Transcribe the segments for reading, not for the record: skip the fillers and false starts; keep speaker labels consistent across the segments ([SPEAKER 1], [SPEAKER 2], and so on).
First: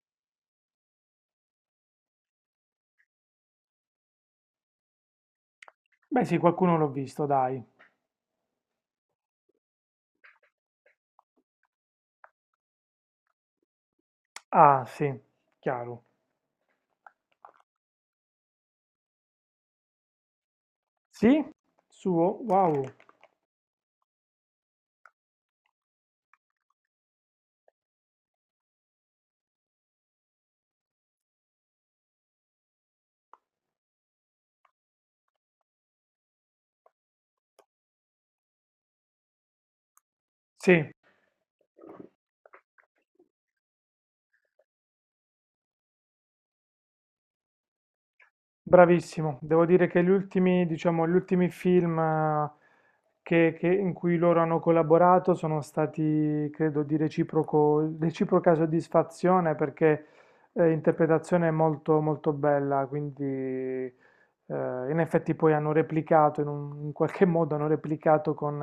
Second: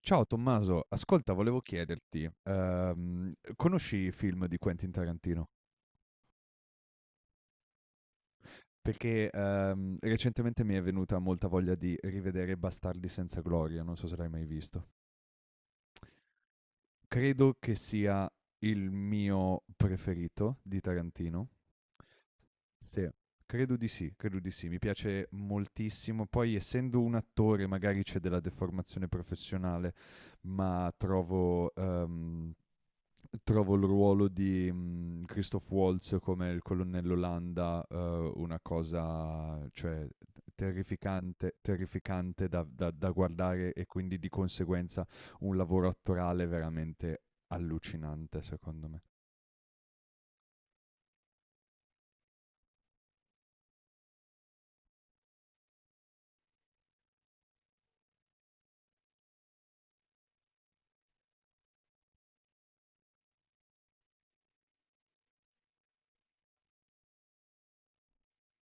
[SPEAKER 1] Ciao Tommaso, ascolta, volevo chiederti, conosci i film di Quentin Tarantino?
[SPEAKER 2] Beh, sì, qualcuno l'ho visto, dai.
[SPEAKER 1] Perché recentemente mi è venuta molta voglia di rivedere Bastardi senza gloria, non so se l'hai mai
[SPEAKER 2] Ah,
[SPEAKER 1] visto.
[SPEAKER 2] sì, chiaro.
[SPEAKER 1] Credo che sia il mio preferito di
[SPEAKER 2] Sì?
[SPEAKER 1] Tarantino.
[SPEAKER 2] Suo? Wow.
[SPEAKER 1] Sì. Credo di sì, credo di sì, mi piace moltissimo. Poi, essendo un attore, magari c'è della deformazione professionale, ma trovo trovo il ruolo di Christoph Waltz come il colonnello Landa, una cosa, cioè,
[SPEAKER 2] Sì.
[SPEAKER 1] terrificante, terrificante da guardare e quindi di conseguenza un lavoro attorale veramente allucinante, secondo me.
[SPEAKER 2] Bravissimo, devo dire che gli ultimi, diciamo, gli ultimi film, in cui loro hanno collaborato sono stati, credo, di reciproca soddisfazione, perché interpretazione molto, molto bella. Quindi in effetti poi hanno replicato, in qualche modo hanno replicato con,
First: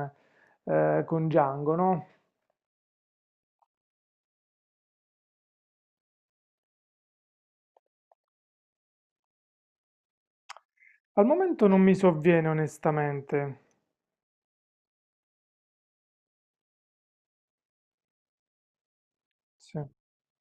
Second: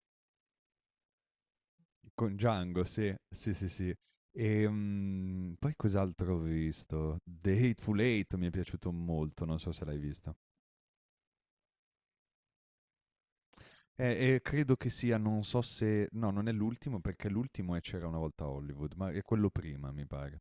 [SPEAKER 2] eh, con Django, no?
[SPEAKER 1] Con Django, sì, sì, sì, sì. E poi cos'altro ho visto? The Hateful Eight mi è piaciuto molto, non so se l'hai visto.
[SPEAKER 2] Al momento non mi sovviene onestamente.
[SPEAKER 1] E credo che sia, non so se no, non è l'ultimo perché l'ultimo è C'era una volta Hollywood, ma è quello
[SPEAKER 2] Sì.
[SPEAKER 1] prima mi pare.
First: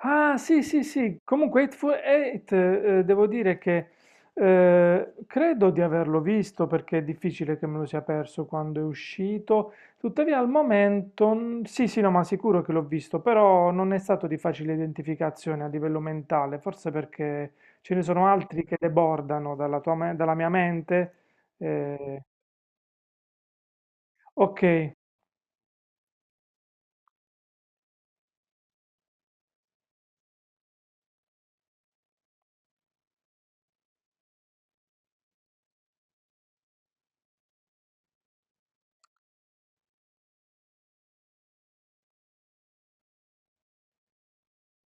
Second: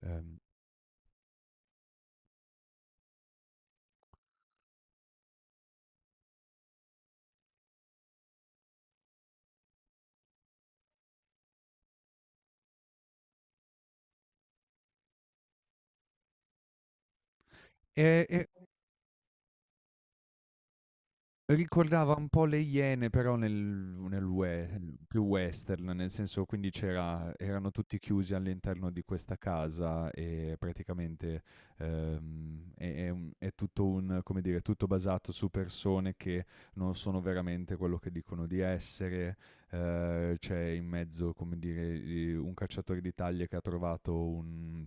[SPEAKER 2] Ah,
[SPEAKER 1] Ehm,
[SPEAKER 2] sì, sì, sì. Comunque, Hateful Eight, devo dire che credo di averlo visto, perché è difficile che me lo sia perso quando è uscito. Tuttavia, al momento, sì, sì, no, ma sicuro che l'ho visto, però non è stato di facile identificazione a livello mentale, forse perché ce ne
[SPEAKER 1] e
[SPEAKER 2] sono
[SPEAKER 1] e
[SPEAKER 2] altri che debordano dalla mia mente.
[SPEAKER 1] Ricordava
[SPEAKER 2] Eh,
[SPEAKER 1] un po' le Iene, però nel
[SPEAKER 2] ok.
[SPEAKER 1] we più western, nel senso quindi c'era erano tutti chiusi all'interno di questa casa e praticamente, è tutto un, come dire, tutto basato su persone che non sono veramente quello che dicono di essere. C'è in mezzo, come dire, i un cacciatore di taglie che ha trovato un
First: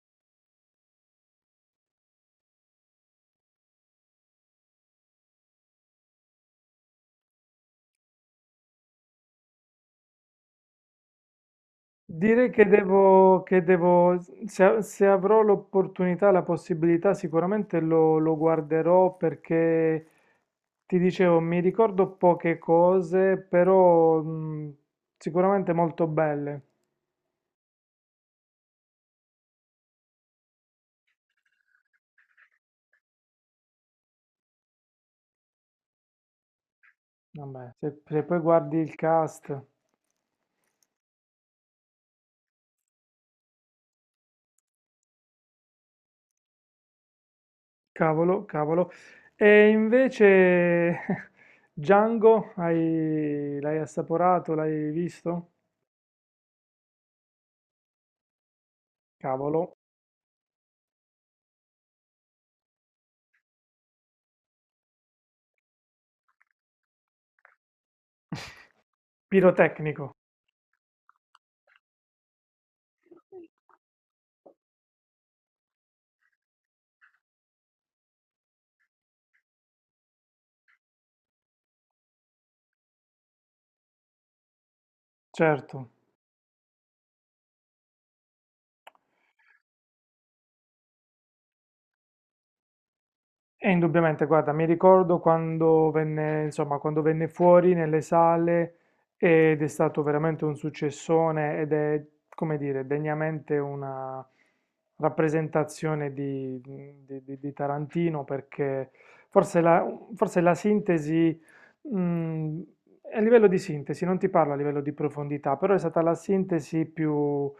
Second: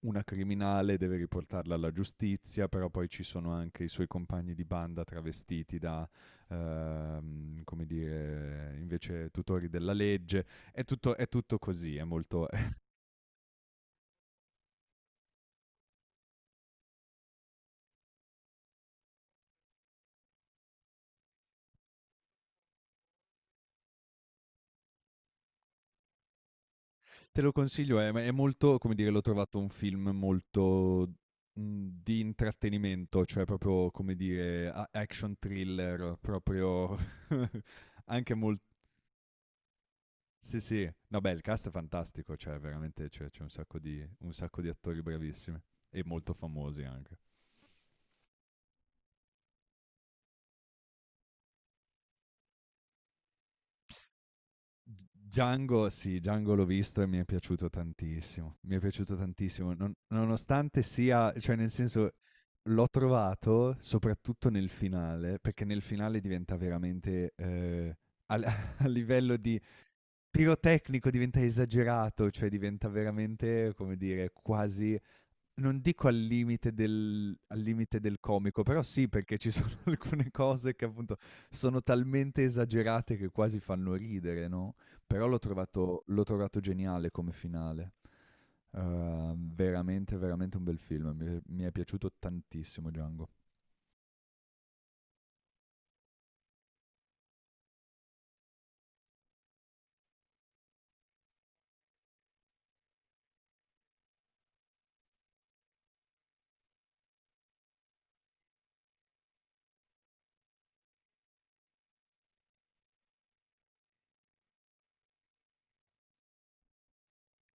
[SPEAKER 1] una criminale, deve riportarla alla giustizia, però poi ci sono anche i suoi compagni di banda travestiti da, come dire, invece tutori della legge. È tutto così, è molto...
[SPEAKER 2] Direi che devo, se avrò l'opportunità, la possibilità, sicuramente lo guarderò, perché ti dicevo, mi ricordo poche cose, però sicuramente molto belle.
[SPEAKER 1] Te lo consiglio, è molto, come dire, l'ho trovato un film molto di intrattenimento, cioè proprio, come dire, action thriller, proprio
[SPEAKER 2] Vabbè, se
[SPEAKER 1] anche
[SPEAKER 2] poi
[SPEAKER 1] molto.
[SPEAKER 2] guardi il cast,
[SPEAKER 1] Sì, sì. No, beh, il cast è fantastico, cioè veramente c'è, c'è un sacco di attori bravissimi e molto famosi anche.
[SPEAKER 2] cavolo, cavolo. E invece Django, l'hai assaporato, l'hai visto?
[SPEAKER 1] Django, sì, Django l'ho visto e mi è piaciuto tantissimo. Mi è piaciuto tantissimo,
[SPEAKER 2] Cavolo.
[SPEAKER 1] nonostante sia, cioè nel senso l'ho trovato soprattutto nel finale, perché nel finale diventa veramente, al- a livello di
[SPEAKER 2] Pirotecnico,
[SPEAKER 1] pirotecnico, diventa esagerato, cioè diventa veramente, come dire, quasi. Non dico al limite del comico, però sì, perché ci sono alcune cose che appunto sono talmente esagerate che quasi fanno ridere, no, però
[SPEAKER 2] certo.
[SPEAKER 1] l'ho trovato geniale come finale. Veramente, veramente un bel film. Mi è piaciuto tantissimo Django.
[SPEAKER 2] E indubbiamente, guarda, mi ricordo quando venne, insomma, quando venne fuori nelle sale, ed è stato veramente un successone, ed è, come dire, degnamente una rappresentazione di Tarantino, perché forse la, forse la sintesi, mh, a livello di sintesi, non ti parlo a livello di profondità, però è stata la sintesi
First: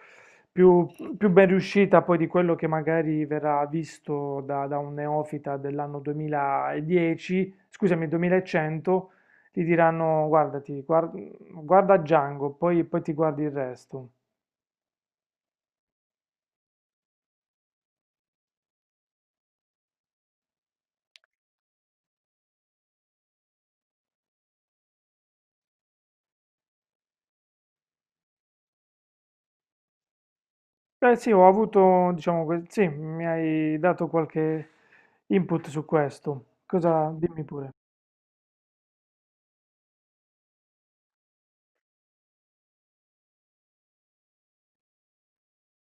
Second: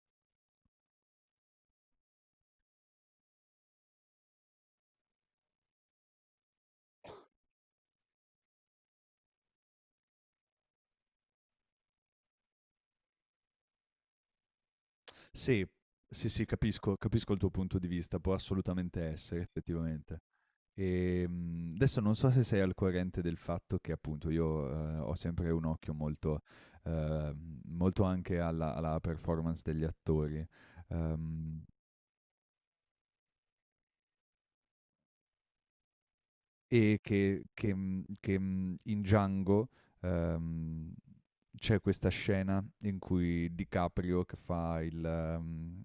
[SPEAKER 2] più- più ben riuscita, poi, di quello che magari verrà visto da un neofita dell'anno 2010, scusami, 2100. Gli diranno: guarda Django, poi ti guardi il resto.
[SPEAKER 1] Sì, sì, sì, capisco il tuo punto di vista, può assolutamente essere effettivamente. E adesso non so se sei al corrente del fatto che appunto io, ho sempre un occhio molto, eh, molto anche alla, alla performance degli attori.
[SPEAKER 2] Beh, sì, ho
[SPEAKER 1] ehm,
[SPEAKER 2] avuto, diciamo, sì, mi hai dato qualche input su questo. Cosa, dimmi pure.
[SPEAKER 1] In Django, ehm, c'è questa scena in cui DiCaprio che fa il...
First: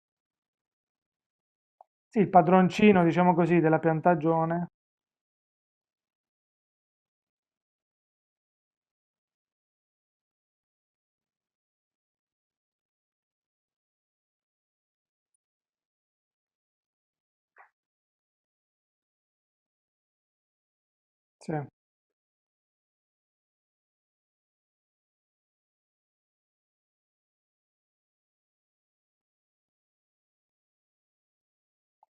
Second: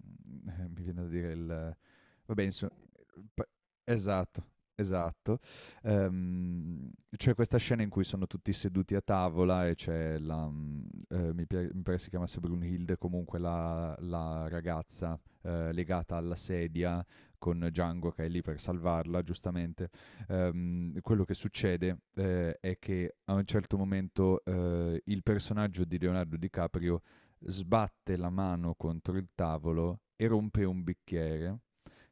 [SPEAKER 1] mi viene da dire il...
[SPEAKER 2] Sì, il
[SPEAKER 1] Vabbè, insomma,
[SPEAKER 2] padroncino, diciamo
[SPEAKER 1] p-
[SPEAKER 2] così, della
[SPEAKER 1] Esatto,
[SPEAKER 2] piantagione.
[SPEAKER 1] esatto. Ehm, c'è questa scena in cui sono tutti seduti a tavola e c'è la, mi pare si chiamasse Brunhilde, comunque la, la ragazza, legata alla sedia con Django che è lì per salvarla, giustamente. Quello che
[SPEAKER 2] Sì,
[SPEAKER 1] succede, è che a un certo momento, il personaggio di Leonardo DiCaprio sbatte la mano contro il tavolo e rompe un bicchiere,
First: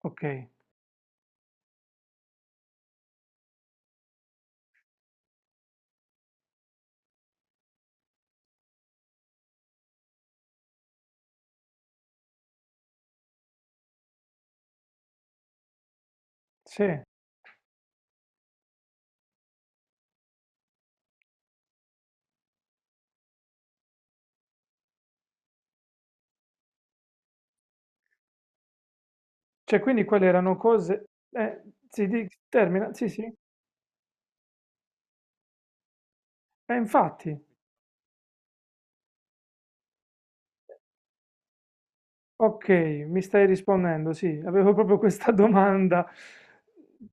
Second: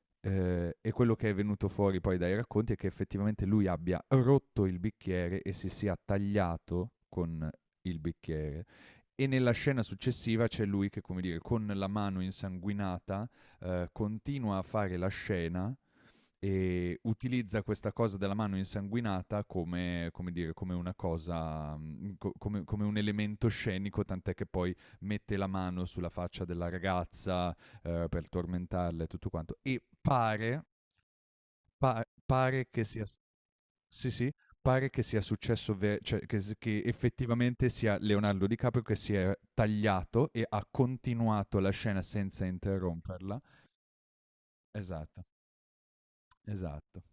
[SPEAKER 2] ok.
[SPEAKER 1] e quello che è venuto fuori poi dai racconti è che effettivamente lui abbia rotto il bicchiere e si sia tagliato con il bicchiere. E nella scena successiva c'è lui che, come dire, con la mano insanguinata, continua a fare la scena
[SPEAKER 2] Sì,
[SPEAKER 1] e utilizza questa cosa della mano insanguinata come, come dire, come una cosa, come, come un elemento scenico, tant'è che poi mette la mano sulla faccia della ragazza, per tormentarla e tutto quanto.
[SPEAKER 2] cioè,
[SPEAKER 1] E
[SPEAKER 2] quindi quelle erano
[SPEAKER 1] pare,
[SPEAKER 2] cose, eh,
[SPEAKER 1] Pa
[SPEAKER 2] sì, di
[SPEAKER 1] pare che
[SPEAKER 2] termina,
[SPEAKER 1] sia
[SPEAKER 2] sì,
[SPEAKER 1] s
[SPEAKER 2] sì.
[SPEAKER 1] sì, sì, pare che sia successo ve cioè che s che
[SPEAKER 2] Infatti,
[SPEAKER 1] effettivamente sia Leonardo DiCaprio che si è tagliato e ha continuato la scena senza
[SPEAKER 2] ok, mi
[SPEAKER 1] interromperla.
[SPEAKER 2] stai rispondendo, sì, avevo proprio
[SPEAKER 1] Esatto,
[SPEAKER 2] questa domanda.
[SPEAKER 1] esatto,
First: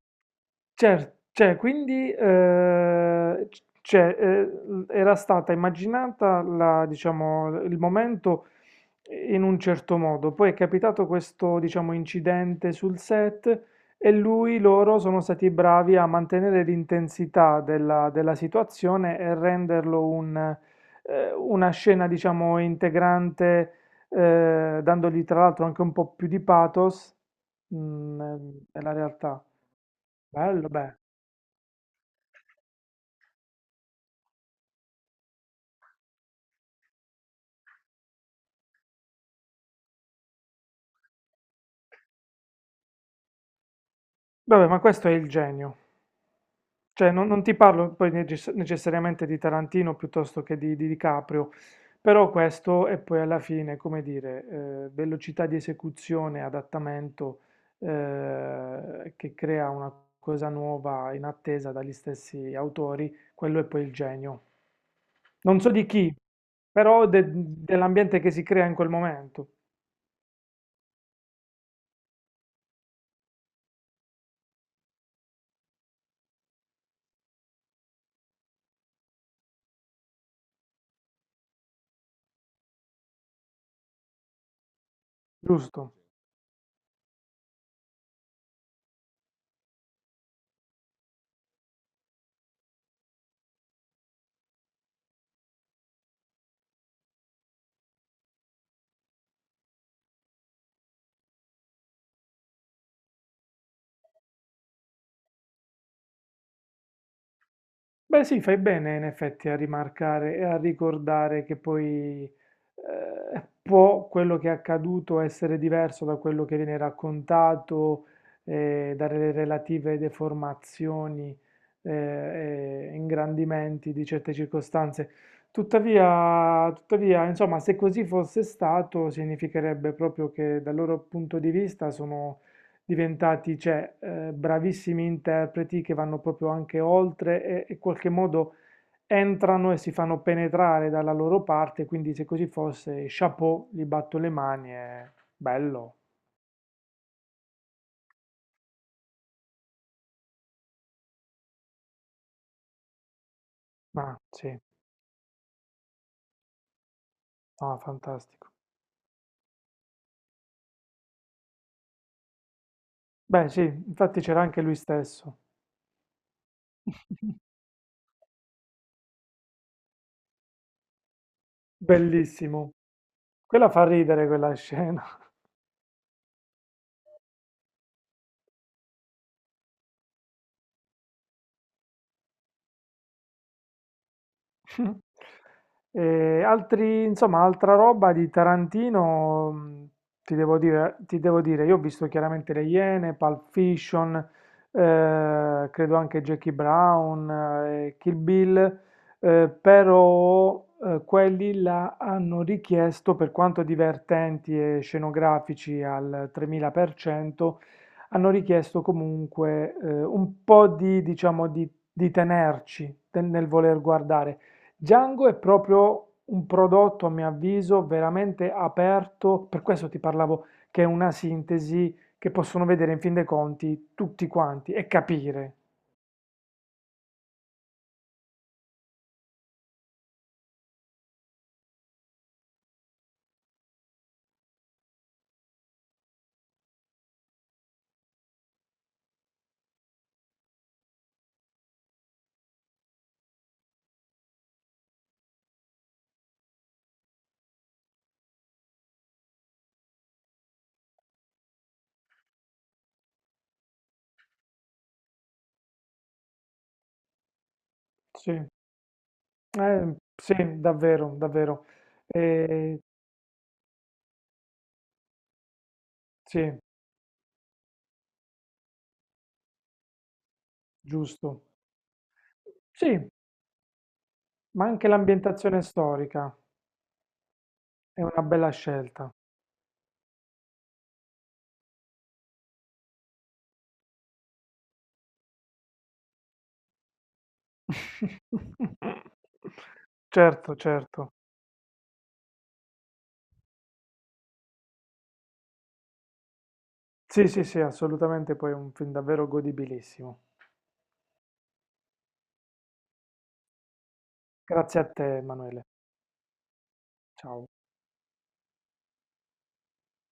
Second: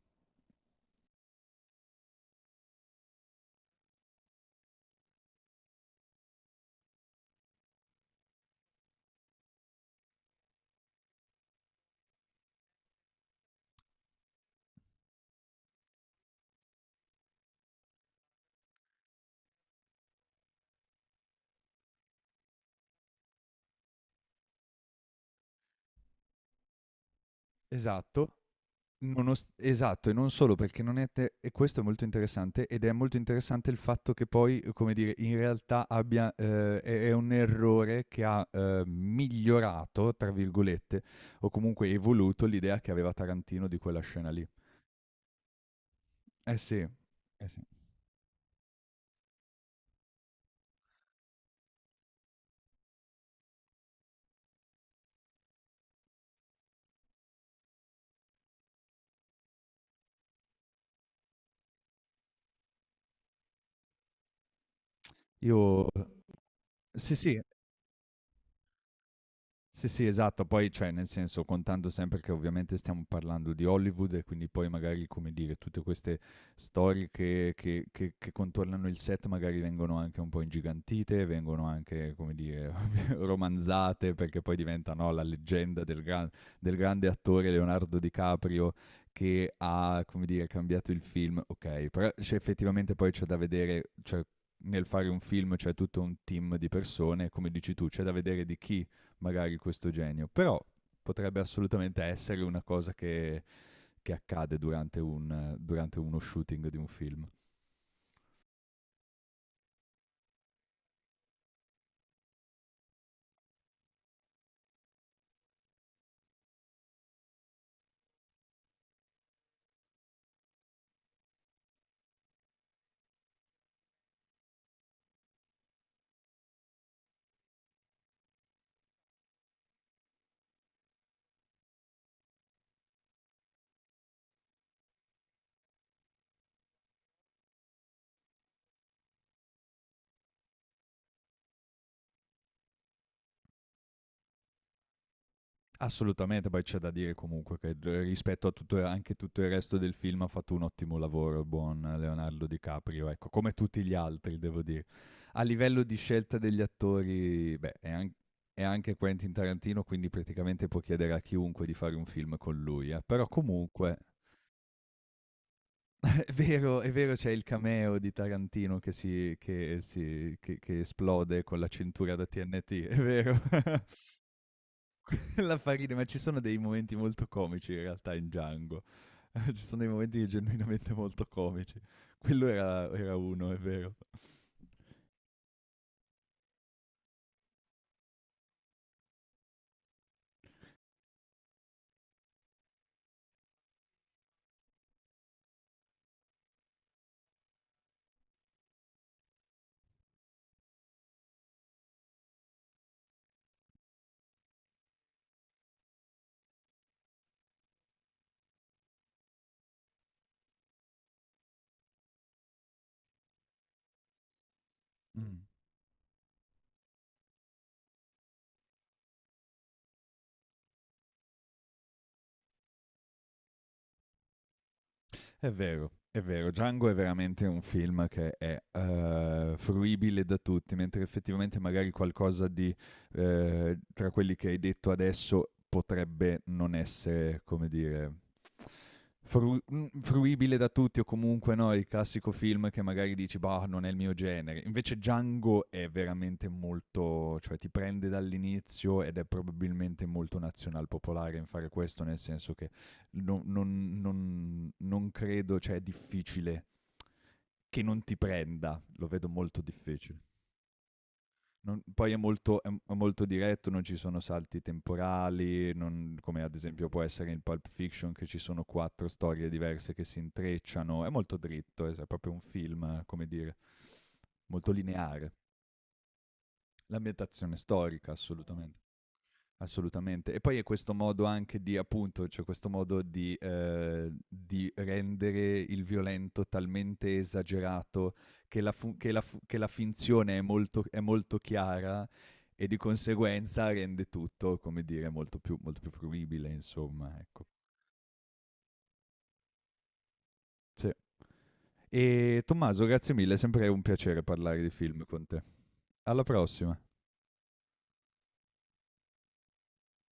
[SPEAKER 2] Cer Cioè, quindi, c cioè, era stata immaginata la diciamo, il momento in un certo modo, poi è capitato questo, diciamo, incidente sul set, e lui loro sono stati bravi a mantenere l'intensità della situazione e renderlo un una scena, diciamo, integrante, dandogli tra l'altro anche un po' più di pathos, mhmm,
[SPEAKER 1] esatto.
[SPEAKER 2] nel nella realtà.
[SPEAKER 1] Nonost esatto, e non solo
[SPEAKER 2] Bello,
[SPEAKER 1] perché
[SPEAKER 2] be
[SPEAKER 1] non è te e questo è molto interessante ed è molto interessante il fatto che poi, come dire, in realtà abbia, è un errore che ha, "migliorato" tra virgolette o comunque evoluto l'idea che aveva Tarantino di quella scena lì.
[SPEAKER 2] Vabbè, ma questo è il genio.
[SPEAKER 1] Eh sì,
[SPEAKER 2] Cioè, non
[SPEAKER 1] eh
[SPEAKER 2] ti
[SPEAKER 1] sì.
[SPEAKER 2] parlo poi necessariamente di Tarantino, piuttosto che di DiCaprio, però questo è poi alla fine, come dire, velocità di esecuzione, adattamento, che crea una cosa nuova in attesa dagli stessi autori. Quello è poi il genio. Non so di
[SPEAKER 1] Io
[SPEAKER 2] chi, però
[SPEAKER 1] sì, sì.
[SPEAKER 2] dell'ambiente che si crea in quel momento,
[SPEAKER 1] Sì, sì, esatto. Poi, cioè, nel senso, contando sempre che ovviamente stiamo parlando di Hollywood e quindi poi magari, come dire, tutte queste storie che contornano il set magari vengono anche un po' ingigantite, vengono anche, come dire, romanzate perché poi diventa, no, la leggenda
[SPEAKER 2] giusto?
[SPEAKER 1] del, del grande attore Leonardo DiCaprio che ha, come dire, cambiato il film. Ok, però cioè, effettivamente poi c'è da vedere, cioè, nel fare un film c'è tutto un team di persone, come dici tu, c'è da vedere di chi magari questo genio, però potrebbe assolutamente essere una cosa che accade durante, un, durante uno shooting di un film.
[SPEAKER 2] Beh, sì, fai bene in effetti a rimarcare e a ricordare che poi, può quello che è accaduto essere diverso da quello che viene raccontato, dalle relative deformazioni e ingrandimenti di certe circostanze. Tuttavia, insomma, se così fosse stato, significherebbe proprio che dal loro punto di vista sono diventati, cioè, bravissimi interpreti, che vanno proprio anche oltre e in qualche modo entrano e si fanno penetrare dalla loro parte. Quindi, se così fosse, chapeau, gli batto le mani, è bello.
[SPEAKER 1] Assolutamente, poi c'è da dire comunque che rispetto a tutto, anche tutto il resto del film ha fatto un ottimo lavoro il buon Leonardo DiCaprio, ecco, come tutti gli
[SPEAKER 2] Ma
[SPEAKER 1] altri
[SPEAKER 2] sì,
[SPEAKER 1] devo dire. A livello di scelta degli attori, beh,
[SPEAKER 2] no, fantastico.
[SPEAKER 1] è anche Quentin Tarantino, quindi praticamente può chiedere a chiunque di fare un film con lui, eh. Però
[SPEAKER 2] Beh, sì,
[SPEAKER 1] comunque
[SPEAKER 2] infatti c'era anche lui stesso.
[SPEAKER 1] è vero, è vero, c'è il cameo di Tarantino che si che si che esplode con la cintura da
[SPEAKER 2] Bellissimo.
[SPEAKER 1] TNT, è vero.
[SPEAKER 2] Quella fa ridere quella scena.
[SPEAKER 1] La fa ridere, ma ci sono dei momenti molto comici in realtà in Django. Ci sono dei momenti genuinamente molto comici. Quello era uno, è vero.
[SPEAKER 2] E altri, insomma, altra roba di Tarantino, ti devo dire, io ho visto chiaramente Le Iene, Pulp Fiction, credo anche Jackie Brown, Kill Bill, però quelli là hanno richiesto, per quanto divertenti e scenografici al 3000%, hanno richiesto comunque, un po' di, diciamo, di tenerci nel voler guardare. Django è
[SPEAKER 1] Mh.
[SPEAKER 2] proprio un prodotto, a mio avviso, veramente aperto, per questo ti parlavo, che è una sintesi che possono vedere, in fin dei conti, tutti quanti e capire.
[SPEAKER 1] È vero, Django è veramente un film che è, fruibile da tutti, mentre effettivamente magari qualcosa di, tra quelli che hai detto adesso potrebbe non essere, come dire, fruibile da tutti o comunque no, il classico film che magari dici, bah, non è il mio genere. Invece Django è veramente molto, cioè ti prende dall'inizio ed è probabilmente molto nazional popolare in fare questo, nel senso che non credo, cioè è difficile che non ti
[SPEAKER 2] Sì,
[SPEAKER 1] prenda, lo vedo molto
[SPEAKER 2] eh,
[SPEAKER 1] difficile.
[SPEAKER 2] sì, davvero, davvero.
[SPEAKER 1] Poi è molto,
[SPEAKER 2] Eh,
[SPEAKER 1] è molto diretto, non ci sono salti temporali, non, come ad
[SPEAKER 2] sì,
[SPEAKER 1] esempio può essere in Pulp Fiction che ci sono 4 storie diverse che si intrecciano, è molto
[SPEAKER 2] giusto.
[SPEAKER 1] dritto, è proprio un
[SPEAKER 2] Sì,
[SPEAKER 1] film, come dire,
[SPEAKER 2] ma
[SPEAKER 1] molto
[SPEAKER 2] anche
[SPEAKER 1] lineare.
[SPEAKER 2] l'ambientazione storica
[SPEAKER 1] L'ambientazione
[SPEAKER 2] è
[SPEAKER 1] storica,
[SPEAKER 2] una bella
[SPEAKER 1] assolutamente.
[SPEAKER 2] scelta.
[SPEAKER 1] Assolutamente. E poi è questo modo anche di, appunto, cioè questo modo di rendere il violento talmente esagerato che che la finzione
[SPEAKER 2] Certo,
[SPEAKER 1] è
[SPEAKER 2] certo.
[SPEAKER 1] molto chiara e di conseguenza rende tutto, come dire, molto più fruibile, insomma,
[SPEAKER 2] Sì,
[SPEAKER 1] ecco.
[SPEAKER 2] sì, sì, assolutamente, poi è un film davvero godibilissimo.
[SPEAKER 1] Sì. E Tommaso, grazie mille, è sempre un piacere parlare di
[SPEAKER 2] Grazie a
[SPEAKER 1] film
[SPEAKER 2] te,
[SPEAKER 1] con te.
[SPEAKER 2] Emanuele.
[SPEAKER 1] Alla prossima.
[SPEAKER 2] Ciao.